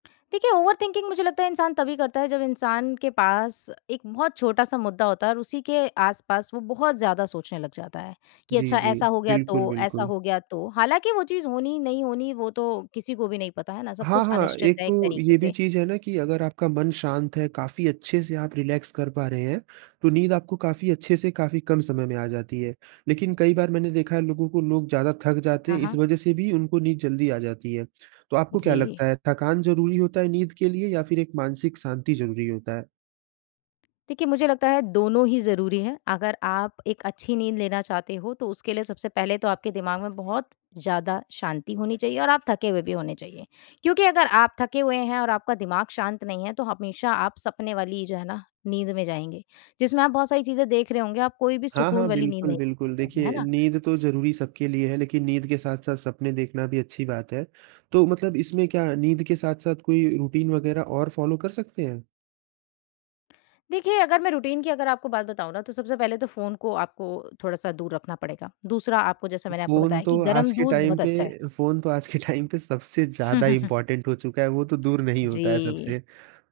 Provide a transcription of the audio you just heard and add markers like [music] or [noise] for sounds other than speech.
देखिए, ओवरथिंकिंग मुझे लगता है इंसान तभी करता है, जब इंसान के पास एक बहुत छोटा-सा मुद्दा होता है। और उसी के आस-पास वो बहुत ज़्यादा सोचने लग जाता है, कि जी, अच्छा जी। ऐसा हो गया तो बिल्कुल, ऐसा बिल्कुल। हो गया तो। हालाँकि वो चीज़ होनी, नहीं होनी, वो तो किसी को भी नहीं पता है ना? सब हाँ, कुछ हाँ। अनिश्चित एक है एक तो तरीके ये भी से। चीज़ है ना कि अगर आपका मन शांत है, काफ़ी अच्छे से आप रिलैक्स कर पा रहे हैं, तो नींद आपको काफ़ी अच्छे से काफ़ी कम समय में आ जाती है। लेकिन कईं बार मैंने देखा है लोगों को, लोग ज़्यादा थक जाते हाँ, हैं इस हाँ। वज़ह से भी उनको नींद जल्दी आ जाती है। तो आपको क्या जी। लगता है थकान ज़रूरी होता है नींद के लिए? या फिर एक मानसिक शांति ज़रूरी होता है? देखिए, मुझे लगता है दोनों ही ज़रूरी हैं। अगर आप एक अच्छी नींद लेना चाहते हो, तो उसके लिए सबसे पहले तो आपके दिमाग में बहुत ज़्यादा शांति होनी चाहिए और आप थके हुए भी होने चाहिए। क्योंकि अगर आप थके हुए हैं और आपका दिमाग शांत नहीं है, तो हमेशा आप सपने वाली जो है ना, नींद में जाएँगे। जिसमें आप बहुत सारी चीज़ें देख रहे होंगे, आप कोई भी हाँ, सुकून हाँ। वाली नींद बिल्कुल, नहीं बिल्कुल। [unintelligible] है देखिए ना। नींद तो ज़रूरी सबके लिए है लेकिन नींद के साथ-साथ सपने देखना भी अच्छी बात है। तो मतलब, इसमें क्या नींद के साथ-साथ कोई रूटीन वगैरह और फ़ॉलो कर सकते हैं? देखिए अगर मैं रूटीन की अगर आपको बात बताऊँ ना, तो सबसे पहले तो फ़ोन को आपको थोड़ा-सा दूर रखना पड़ेगा। दूसरा, आपको जैसे मैंने आपको फ़ोन बताया कि तो आज गरम के दूध टाइम बहुत पे अच्छा है। फोन तो आज के टाइम पे सबसे हुँ, ज़्यादा हुँ, हुँ। इम्पोर्टेंट हो चुका है, वो तो दूर नहीं जी। होता है सबसे।